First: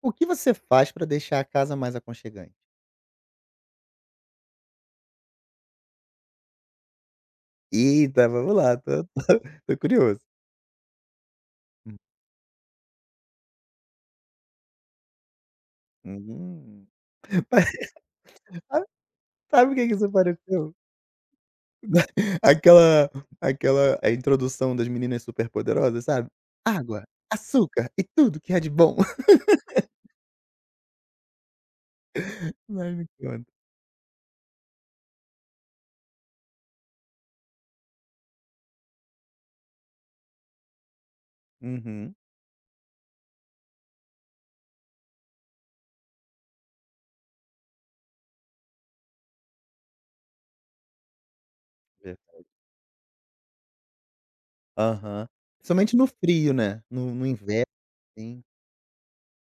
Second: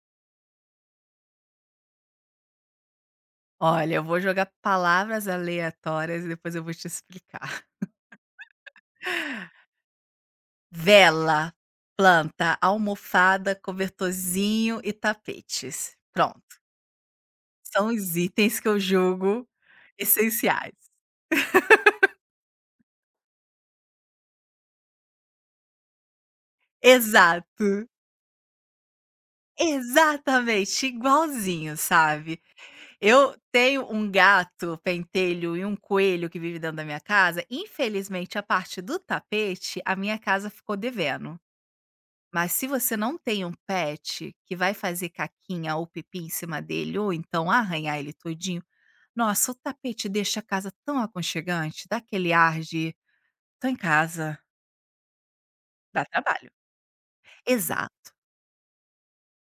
O que você faz para deixar a casa mais aconchegante? Olha, eu vou jogar palavras aleatórias e depois eu vou te explicar. Eita, vamos lá, tô curioso. Vela, planta, almofada, cobertorzinho e tapetes. Pronto. Hum. São os itens que eu julgo Sabe o que que isso essenciais. pareceu? Aquela aquela a introdução das Meninas Superpoderosas, sabe? Água, Exato. açúcar e tudo que é de bom. Exatamente, igualzinho, sabe. Ai, me Eu conta. tenho um gato pentelho e um coelho que vive dentro da minha casa. Infelizmente, a parte do tapete, a minha casa ficou devendo. Uhum. Mas se você não tem um pet que vai fazer caquinha ou pipi em cima dele, ou então arranhar ele todinho, nossa, o tapete deixa a casa tão aconchegante, dá Ver, aquele ar de tô em casa. aham. Principalmente Dá no trabalho. frio, né, no inverno, Exato, assim,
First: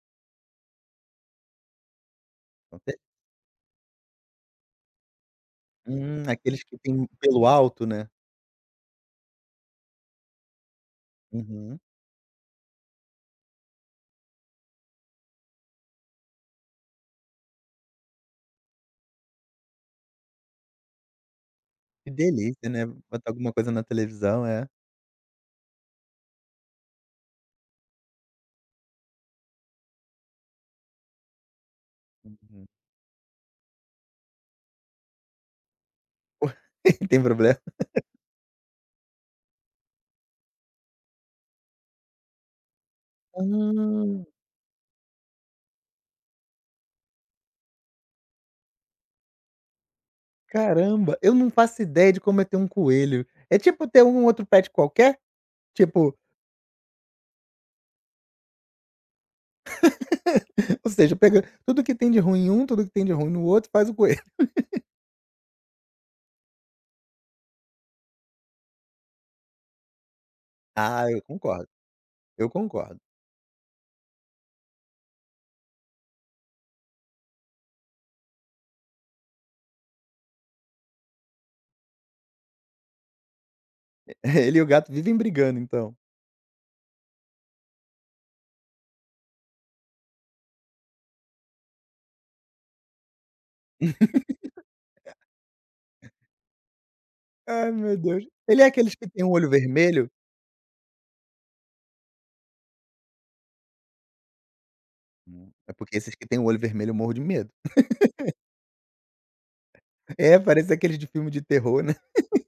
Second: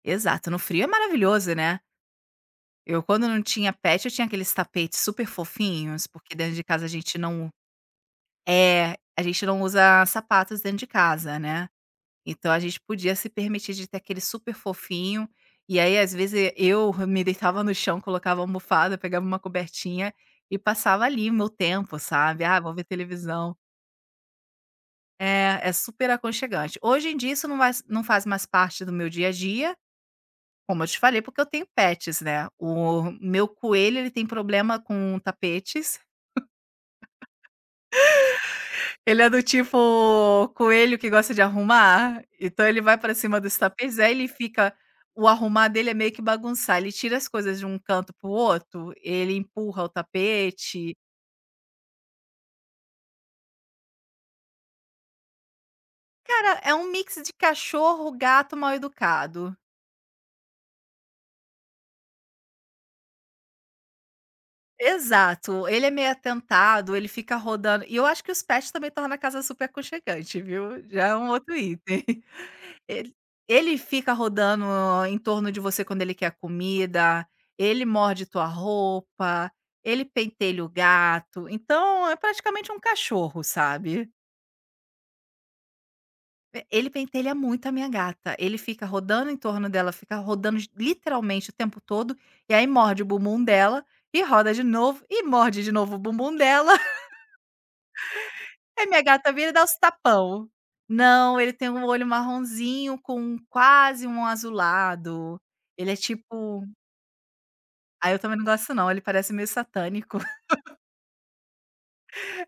exato. No frio é maravilhoso, né? aconte Eu, quando não tinha pet, eu tinha aqueles tapetes super fofinhos, porque dentro aqueles de que casa a têm gente pelo não alto, né. é, a gente não usa sapatos dentro de casa, né? Uhum. Então a gente podia se permitir de ter aquele super fofinho, e aí às vezes eu me deitava no chão, colocava a almofada, pegava uma cobertinha e passava ali o meu tempo, Que sabe? Ah, delícia, vou ver né, botar alguma televisão. coisa na televisão, é. É super aconchegante. Hoje em dia isso não faz mais parte do meu dia a dia, como eu te falei, porque eu tenho pets, né? Uhum. O meu coelho, ele tem problema com tapetes. Tem problema? Ele é do tipo coelho que gosta de arrumar, então ele vai pra cima Hã. dos tapetes, aí ele fica. O arrumar dele é meio que bagunçar, ele tira as coisas de um canto para o outro, ele empurra o tapete. Caramba, eu não faço ideia de como é ter um coelho. É tipo ter um outro pet qualquer? Tipo, Cara, é um mix de cachorro, gato mal-educado. ou seja, pega tudo que tem de ruim em um, tudo que tem de ruim no outro, faz o coelho. Exato, ele é meio atentado, ele fica rodando e eu acho que os pets também tornam a casa super aconchegante, viu, Ah, já é eu um outro concordo, item. eu concordo. Ele ele fica rodando em torno de você quando ele quer comida, ele morde tua roupa, ele pentelha o gato, então é praticamente um cachorro, sabe. Ele e o gato vivem brigando, então. E ele pentelha muito a minha gata, ele fica rodando em torno dela, fica rodando j literalmente o tempo todo, e aí morde o bumbum dela, e roda de novo, e morde de novo o bumbum dela, Ai, meu Deus. Ele é aí aqueles minha que tem um gata vira olho e dá os vermelho? tapão. Não, ele tem um olho marronzinho com quase um azulado, É ele é porque esses que têm o olho tipo. vermelho eu morro de medo. Ah, eu também não gosto não, ele parece meio satânico. É, parece aqueles de filme de terror, né.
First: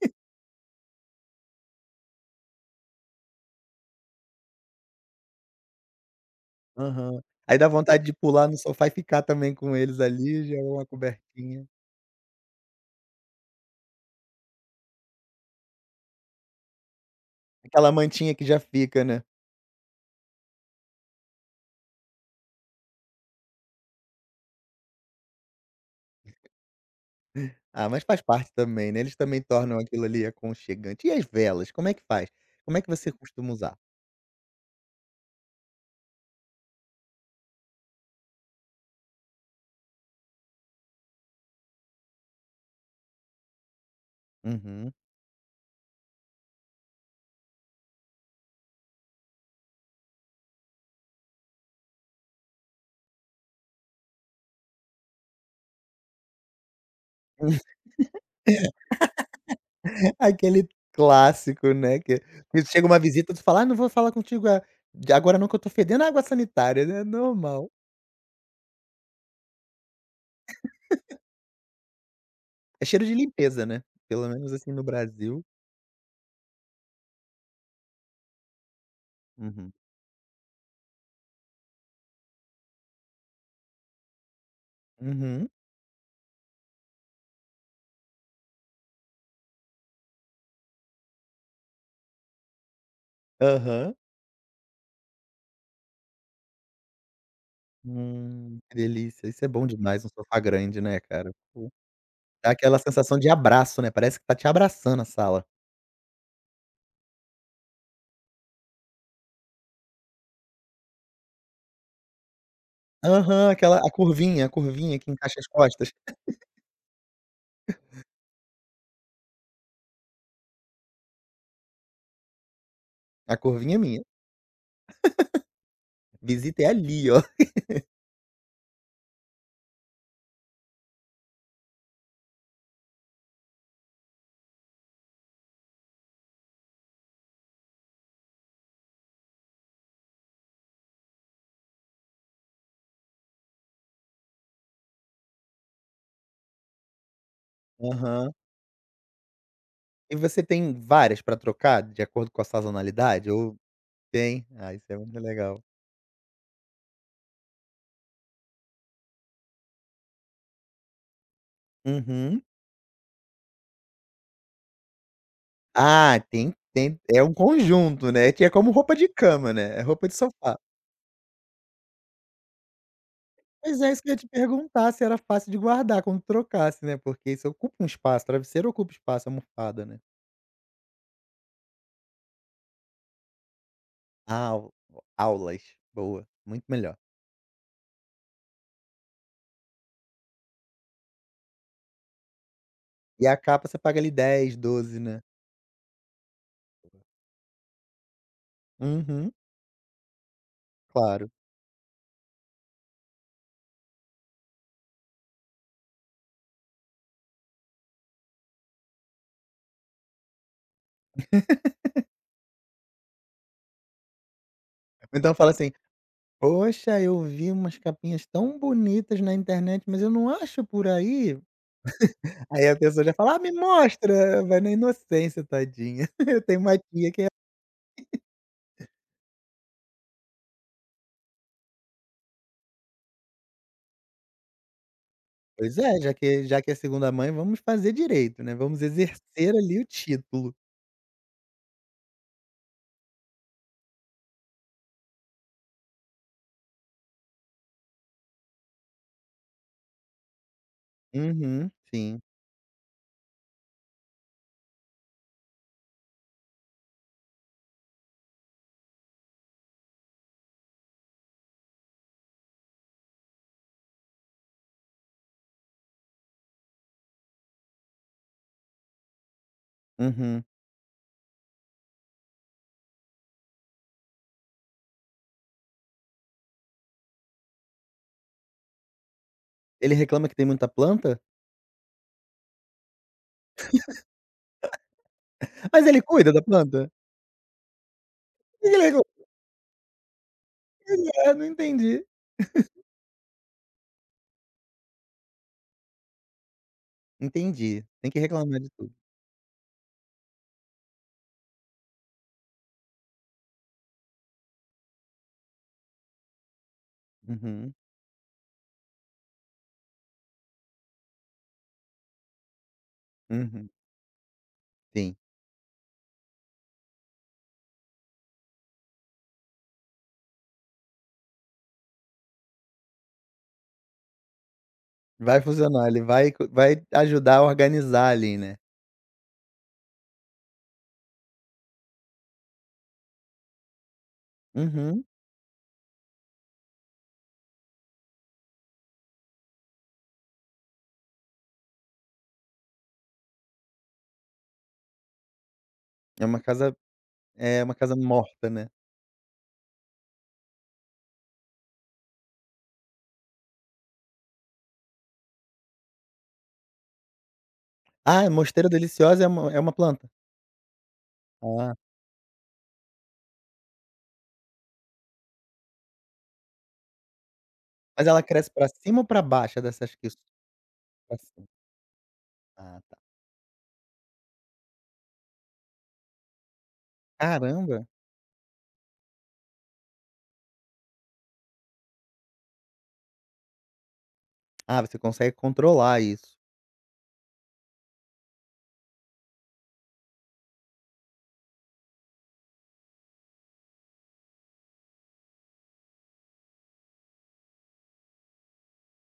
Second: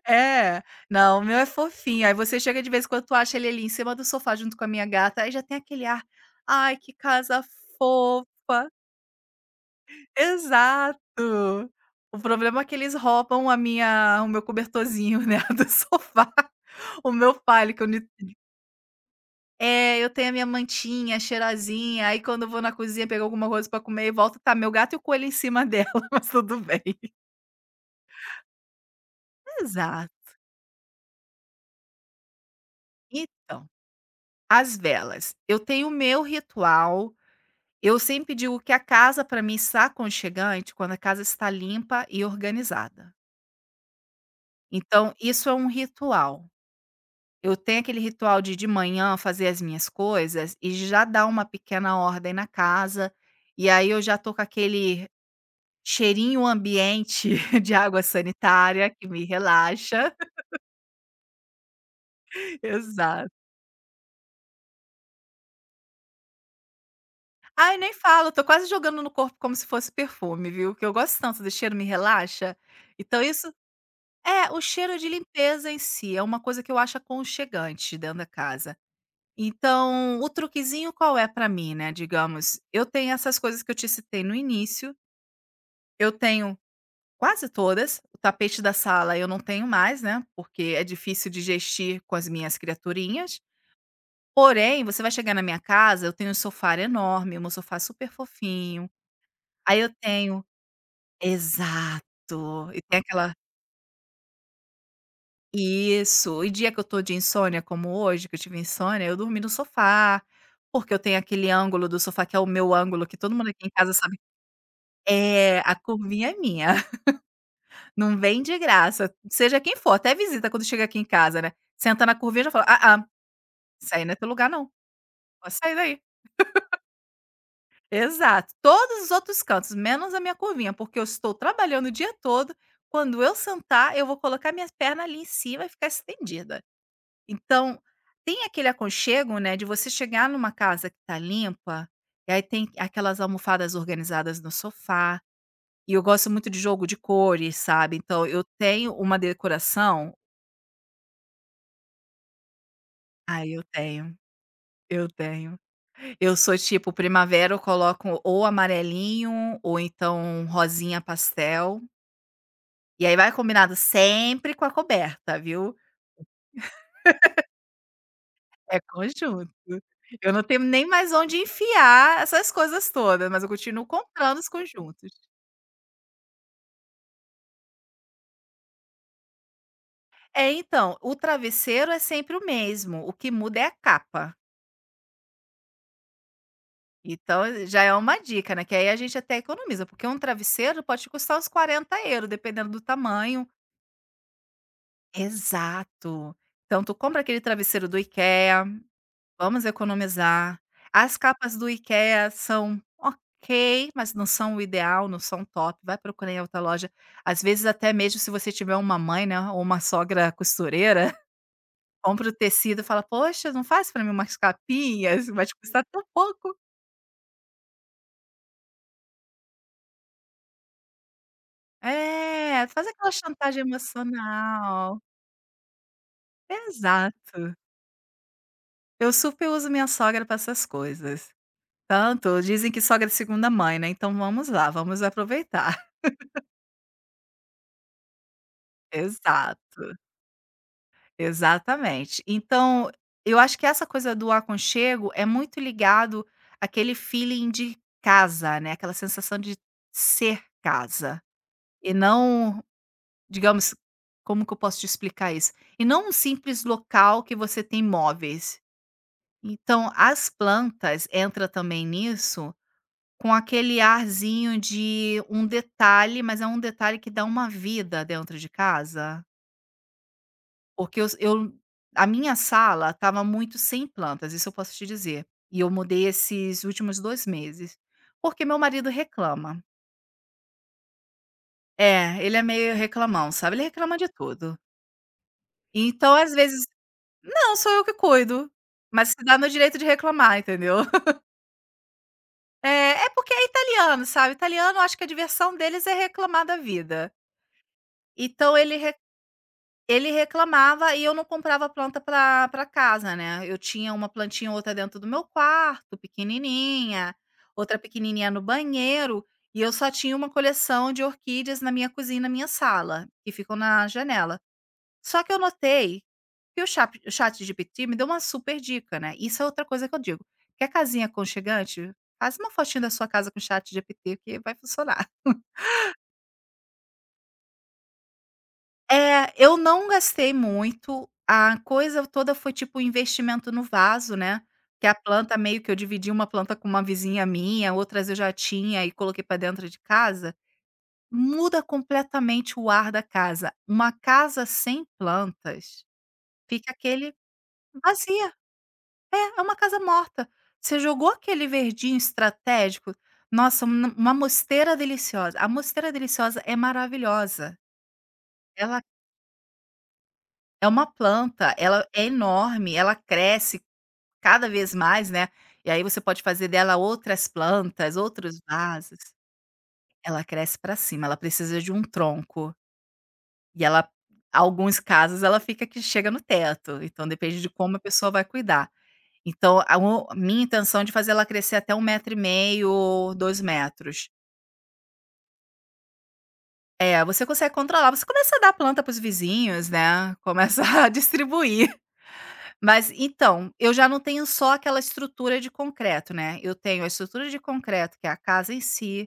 É, não, o meu é fofinho, aí você chega de vez em quando tu acha ele ali em cima do sofá junto com a minha gata, aí já tem aquele ar: "Ai, que Aham. casa Aí dá vontade de pular no fofa". sofá e ficar também com eles ali, já é uma Exato. cobertinha. O problema é que eles roubam a minha o meu cobertorzinho, né, do sofá, o meu palho que eu Aquela ni mantinha que já fica, né. é, eu tenho a minha mantinha, cheirosinha, aí quando eu vou na cozinha pegar alguma coisa pra comer e volto, tá meu gato e o coelho em cima dela, mas tudo bem. Ah, mas faz parte também, né, eles também tornam aquilo Exato, ali aconchegante. E as velas, como é que faz? Como é que você costuma então. usar? As velas. Eu tenho o meu ritual. Eu sempre digo que a casa para mim está aconchegante quando a casa está limpa e organizada. Uhum. Então isso é um ritual. Eu tenho aquele ritual de manhã fazer as minhas coisas e já dar uma pequena ordem na casa, e aí eu já tô com aquele cheirinho ambiente de água sanitária que me relaxa. Aquele clássico, né, que que chega uma Exato. visita, tu fala: "Ah, não vou falar contigo a de agora não que eu tô fedendo água sanitária", né, normal. Ai, nem falo, tô quase jogando no corpo como se fosse perfume, viu, que eu gosto tanto do cheiro, me relaxa. É cheiro de Então isso. limpeza, né, pelo É, menos o assim no cheiro de Brasil. limpeza em si é uma coisa que eu acho aconchegante dentro da casa. Uhum. Então, o truquezinho qual é pra mim, né, digamos, eu tenho essas coisas que eu te citei no início, Uhum. eu tenho quase todas, o tapete da sala eu não tenho mais, né, porque é difícil de gestir com as minhas criaturinhas. Aham. Porém, você vai chegar na minha casa, eu tenho um sofá enorme, um sofá é super Que fofinho, delícia. Isso é bom aí eu demais, um sofá tenho. grande, né, cara. Pô, dá Exato, aquela e tem sensação de aquela. abraço, né, parece que tá te abraçando a sala. Isso. E dia que eu tô de insônia, como hoje, que eu tive insônia, eu dormi no sofá, porque eu tenho aquele ângulo do sofá que é o meu ângulo, que todo mundo Aham, aqui em aquela casa sabe. A curvinha que encaixa as É, a costas, curvinha é minha, não vem de graça, seja quem for, até visita quando chega aqui em casa, né, senta na curvinha, e já fala: "Ah, ah, a curvinha é isso minha. aí não é teu lugar não, pode sair daí". Visita é ali, ó. Exato. Todos os outros cantos, menos a minha curvinha, porque eu estou trabalhando o dia todo, quando eu sentar, eu vou colocar minha perna ali em cima e ficar estendida. Então, tem aquele aconchego, né, de você chegar numa casa que tá limpa, e aí tem aquelas almofadas organizadas no sofá, e eu gosto muito de jogo de cores, sabe, então Aham. eu tenho uma decoração. E você tem várias pra trocar de acordo com a sazonalidade Ah, ou eu tenho, tem? Ah, isso é eu muito tenho. legal. Eu sou tipo primavera, eu coloco ou amarelinho ou então rosinha pastel, Uhum. e aí vai combinado sempre com a coberta, viu. Ah, tem é um conjunto, né, que é como É roupa de conjunto. cama, né, é roupa de Eu não sofá. tenho nem mais onde enfiar essas coisas todas, mas eu Pois continuo é, isso que eu ia te comprando os perguntar se conjuntos. era fácil de guardar quando trocasse, né, porque isso ocupa um espaço, travesseiro ocupa espaço, almofada, né. É, então, o travesseiro é sempre o mesmo, o que muda é a capa. Au aulas, boa, muito melhor. Então, já é uma dica, né, que aí a gente até economiza, porque um travesseiro pode te custar uns €40, dependendo do E a tamanho. capa você paga ali 10 12 né. Exato. Então tu compra aquele travesseiro do IKEA. Uhum. Vamos economizar. As Claro. capas do IKEA são ok, mas não são o ideal, não são top. Vai procurar em outra loja. Às vezes, até mesmo se você tiver uma mãe, né, ou uma sogra costureira, compra o tecido e fala: "Poxa, não faz para mim umas Ou capinhas? então Vai fala te assim: custar tão pouco". "Poxa, eu vi umas capinhas tão bonitas na internet, mas eu não acho por aí". É, Aí a faz pessoa aquela já fala: "Ah, me chantagem mostra". Vai na emocional. inocência, tadinha. Eu tenho uma tia que é Exato. Eu super uso minha sogra para essas coisas. Tanto dizem que sogra é segunda mãe, né, então vamos lá, vamos aproveitar. pois é, já que é segunda mãe, vamos fazer direito, né, vamos exercer Exato. ali o título. Exatamente. Então, eu acho que essa coisa do aconchego é muito ligado àquele feeling de casa, né, aquela sensação de ser casa, Uhum, e sim. não, digamos, como que eu posso te explicar isso? E não um simples local que você tem móveis. Então, as plantas entra também nisso, com aquele arzinho de um detalhe, mas é um detalhe que dá uma vida dentro de casa. Uhum. Porque eu a minha sala estava muito sem plantas, isso eu posso te dizer. E eu mudei esses últimos 2 meses, porque meu marido reclama. Ele reclama que tem muita planta? É, ele é meio reclamão, sabe, ele reclama de tudo. Mas ele Então, cuida às da vezes planta? não, sou eu que cuido, Por que ele reclama? mas se dá no direito de reclamar, entendeu. Pois é, não entendi. É porque é italiano, sabe, italiano acho que a diversão deles é reclamar da vida. Entendi, tem que Então reclamar de ele tudo. Ele reclamava e eu não comprava planta para casa, né. Eu tinha uma plantinha ou outra dentro do meu quarto, pequenininha, Uhum, outra pequenininha no banheiro, e eu só tinha uma coleção de orquídeas na minha cozinha e na minha sala, que ficam uhum, na janela. sim. Só que eu notei que o ChatGPT me deu uma super dica, né. Isso é outra coisa que eu digo: quer casinha aconchegante? Faz uma fotinha da sua casa com o ChatGPT que vai funcionar. Vai funcionar, ele vai co vai ajudar a organizar ali, né. É, eu não gastei muito, a coisa toda foi tipo um investimento no vaso, né, que a Uhum. planta meio que eu dividi uma planta com uma vizinha minha, outras eu já tinha e coloquei para dentro de casa, muda completamente o ar da casa. Uma casa sem plantas É uma fica casa aquele é uma casa vazia. morta, né. É uma casa morta. Você jogou aquele verdinho estratégico, nossa, uma mosteira deliciosa. A mosteira deliciosa é maravilhosa. Ah, mosteira Ela. deliciosa é uma planta? É uma planta, Ah. ela é enorme, ela cresce cada vez mais, né, e aí você pode fazer dela outras plantas, Mas ela outros cresce pra vasos. cima ou pra baixo? É dessas que Ela cresce para cima, ela pra cima. precisa de um tronco, Ah, tá. e ela, alguns casos ela fica que chega no teto, então depende de como a Caramba! pessoa vai cuidar. Então a minha intenção é de fazer ela crescer até um 1,5 m ou 2 metros. Ah, você consegue controlar isso. É, você consegue controlar, você começa a dar planta para os vizinhos, né, começa a distribuir. Mas então, eu já não tenho só aquela estrutura de concreto, né, eu tenho a estrutura de concreto, que é a casa em si,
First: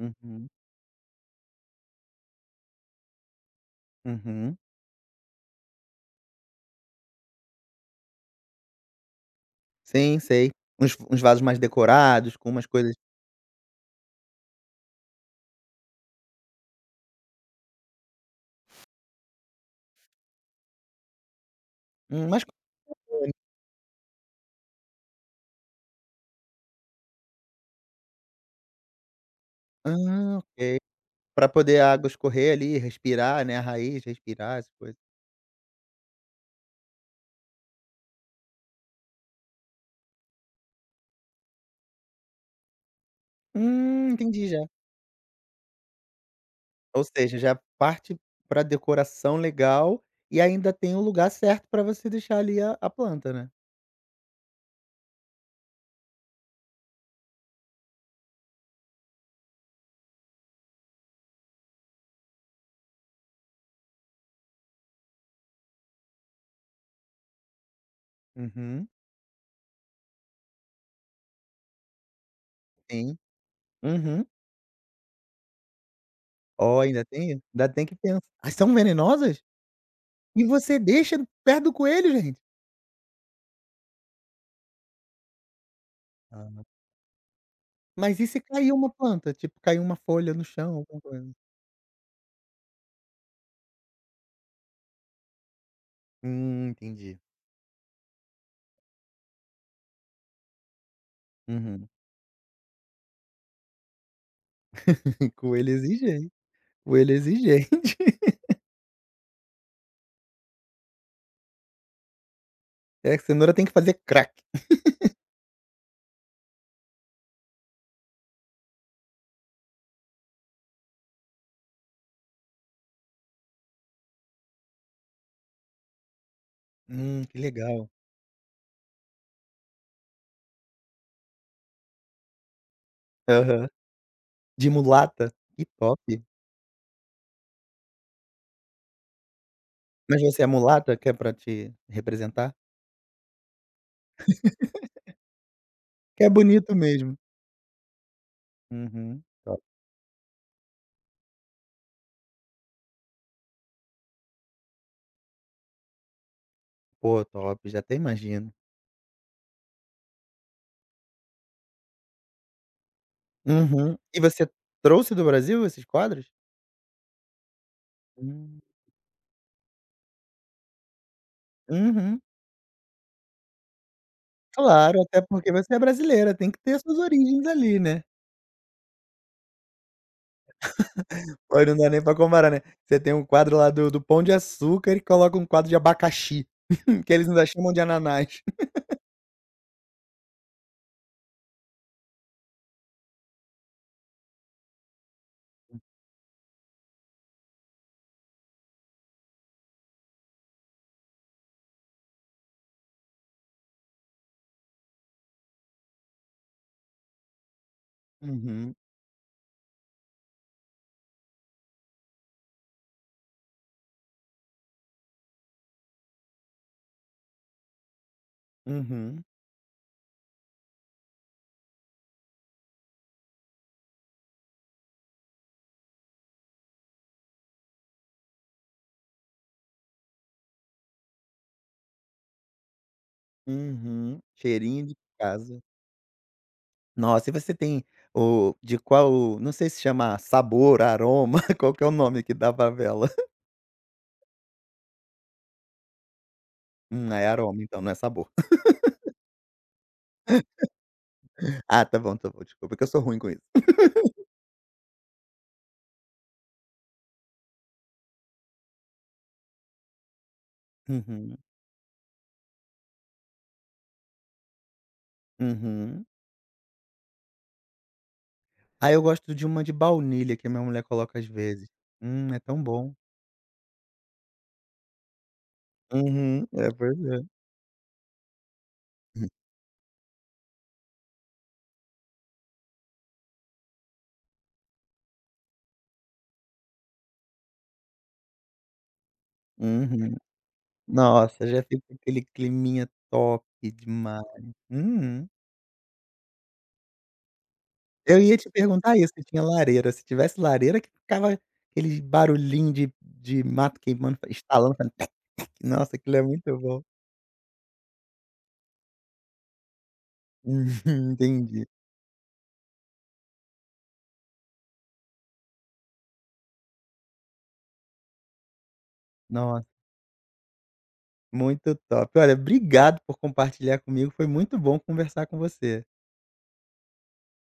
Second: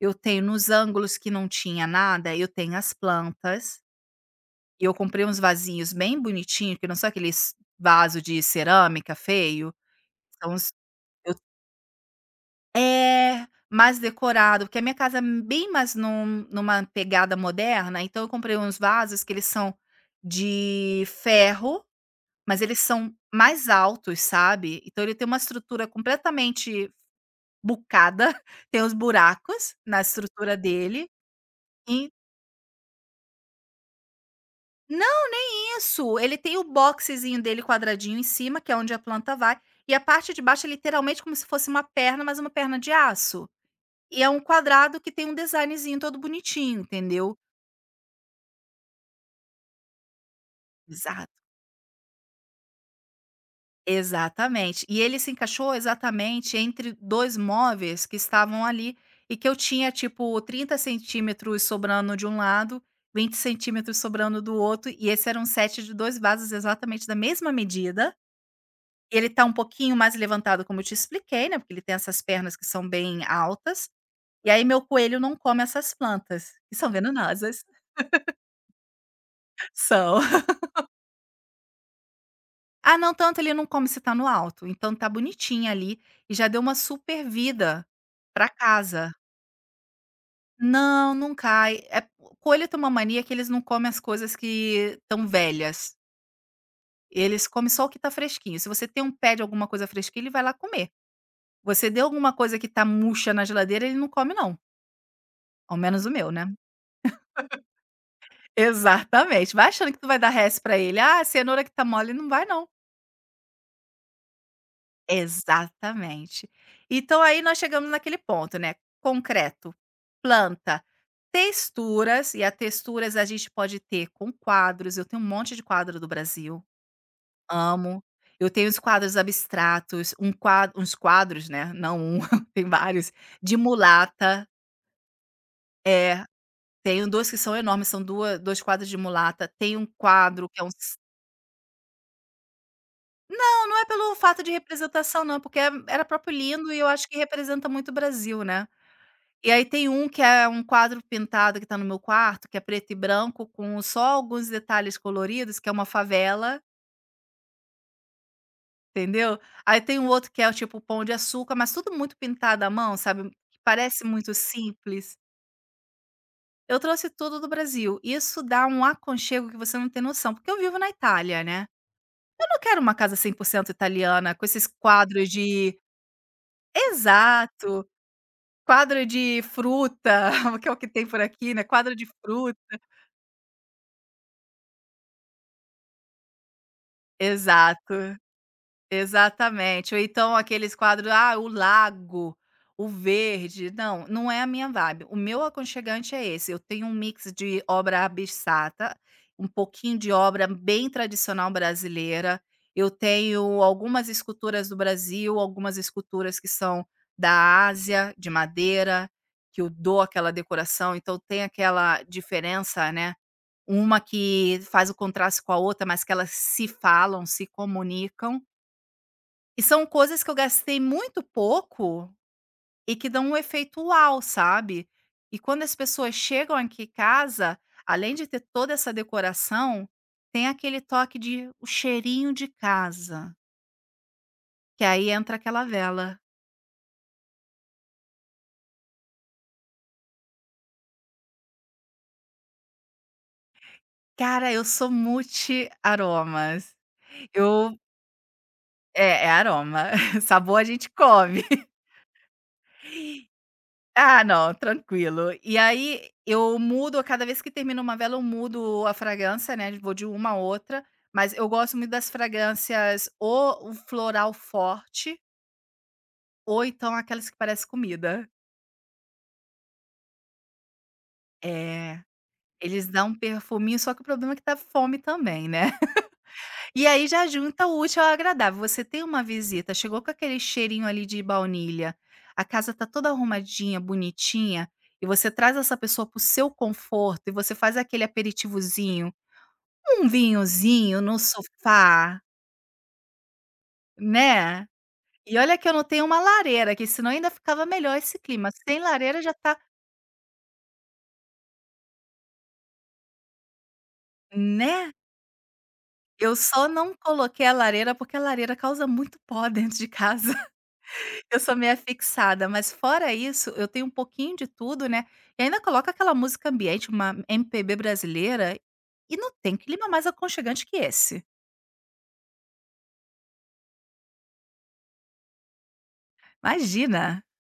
eu tenho nos ângulos que não tinha nada, eu tenho as plantas, uhum. e eu comprei uns vasinhos bem bonitinhos que não são aqueles vaso de cerâmica feio, Sim, sei. são uns Uns eu vasos mais decorados, com umas coisas mais decorado, porque a minha casa é bem mais numa pegada moderna, então eu comprei uns vasos que eles são de ferro mais mas eles são cores. mais altos, sabe. Então ele tem uma estrutura completamente bucada, tem os buracos na Ah, estrutura ok. dele. Pra poder a água E escorrer ali, respirar, né, a raiz, respirar, essas coisas. não, isso, ele tem o boxezinho dele quadradinho em cima, que é onde a planta vai, e a parte de baixo é literalmente como se fosse uma perna, mas uma perna de aço. E é um Entendi já. quadrado que tem um designzinho todo bonitinho, Ou entendeu. seja, já parte para decoração legal e ainda tem o lugar certo para você deixar ali a planta, né. Exatamente. E ele se encaixou exatamente entre 2 móveis que estavam ali e que eu tinha, tipo, 30 centímetros sobrando de um lado, 20 centímetros sobrando do outro, e esse era um set de 2 vasos exatamente da mesma medida. Uhum, E ele tá um pouquinho mais levantado, como eu te expliquei, né, porque ele tem essas pernas que são sim. bem altas. Uhum. E aí meu coelho não come essas plantas, que Ó, são ainda tem isso? venenosas. Ainda tem que pensar ah, são venenosas? São. E você deixa perto do coelho, gente? Ah, não, tanto ele não come se tá no alto, então tá bonitinha ali e já deu Ah. uma super vida Mas e se pra cair uma casa. planta? Tipo, cair uma folha no chão, alguma Não, coisa? não cai. É, coelho tem uma mania que eles não comem as coisas que estão velhas, Entendi. eles comem só o que tá fresquinho. Se você tem um pé de alguma coisa fresquinha, ele vai lá comer. Uhum. Você deu alguma coisa que tá murcha na geladeira, ele não come não, Coelho é ao menos o meu, exigente, né. coelho é exigente. Exatamente, vai achando que tu vai dar resto pra ele: "Ah, cenoura que tá mole", não vai não. É, que cenoura tem que fazer crack. Exatamente. Então aí nós chegamos naquele ponto, né, concreto, planta, texturas, e a texturas a gente pode ter com quadros, eu tenho um monte de quadro do Brasil, Que legal. amo. Eu tenho os quadros abstratos, um qua uns quadros, né, não um, tem vários, de Aham. mulata, De mulata? Que top. é, tenho 2 que são enormes, são duas dois quadros de mulata, tem um Mas você é quadro que é um mulata, s que é pra te representar? não, não é pelo fato de representação não, porque era Que é próprio lindo bonito e eu acho mesmo. que representa muito o Brasil, né. Uhum. E Top. aí tem um que é um quadro pintado que está no meu quarto, que é preto e branco, com só alguns detalhes coloridos, que é uma favela, Pô, top, já até imagino. entendeu. Aí tem um outro que é o tipo Pão de Açúcar, mas tudo muito pintado à mão, sabe, que Uhum. parece E muito você trouxe simples. do Brasil esses quadros? Eu trouxe tudo do Brasil, isso Hum. dá um aconchego que você não tem noção, porque eu vivo na Itália, né. Uhum. Eu não quero uma casa 100 por cento italiana com esses Claro, até quadros porque você de é brasileira, tem que ter suas origens ali, exato, né. quadro de fruta, que é o que tem por aqui, né, Olha, não dá quadro nem de pra comparar, fruta. né. Você tem um quadro lá do Pão de Açúcar e coloca um quadro de abacaxi, que eles ainda chamam de Exato. ananás. Exatamente, ou então aqueles quadros, ah, o lago, o verde, não, não é a minha vibe. O meu aconchegante é esse, eu tenho um mix de obra abissata, um pouquinho de obra bem tradicional brasileira, eu tenho algumas esculturas do Brasil, algumas esculturas que são da Ásia, de Uhum, madeira, que eu dou aquela decoração, então tem aquela diferença, né, uma que faz o contraste com a outra, mas que elas se falam, se comunicam. uhum, E são coisas que eu gastei muito pouco e que dão um efeito uau, sabe. E quando as pessoas chegam aqui em casa, além de ter toda essa decoração, tem aquele toque de o cheirinho de casa, uhum. que Cheirinho de aí entra casa. aquela vela. Nossa, e você tem o de qual não sei se chama sabor, aroma, qual que é o nome que dá pra vela? Cara, eu sou multi aromas. É aroma Eu então, não é sabor. é aroma, sabor a gente come. Ah, tá bom, desculpa que eu sou ruim com isso. Ah, não, tranquilo. E aí eu mudo, a cada vez que termino uma vela, eu mudo a fragrância, né? Vou de uma a outra, mas Uhum, eu gosto muito das fragrâncias ou o floral forte, uhum. ou então aquelas que parecem comida. Ah, eu gosto de uma de baunilha que minha mulher coloca às vezes. É, É tão eles bom. dão um perfuminho, só que o problema é que dá fome também, né? Uhum, é E aí já verdade. junta o útil ao agradável. Você tem uma visita, chegou com aquele cheirinho ali de baunilha, a casa tá toda arrumadinha, bonitinha, e você traz essa pessoa para o seu conforto e você faz aquele aperitivozinho, um Uhum. vinhozinho no Nossa, já fica sofá, aquele climinha top demais. né. Uhum. E olha que eu não tenho uma lareira, que senão ainda ficava melhor esse Eu ia te clima. Sem perguntar isso, lareira se já tinha tá lareira. Se tivesse lareira que ficava aquele barulhinho de mato queimando, fa- estalando, né. fazendo tec. Nossa, aquilo é Eu muito só bom. não coloquei a lareira, porque a lareira causa muito pó dentro de casa. Uhum, Eu sou entendi. meia fixada, mas fora isso, eu tenho um pouquinho de tudo, né, e ainda coloca aquela música ambiente, uma MPB brasileira, e não tem Nossa, clima mais aconchegante que esse. muito top. Olha, obrigado por compartilhar comigo, foi muito bom conversar com você. Imagina.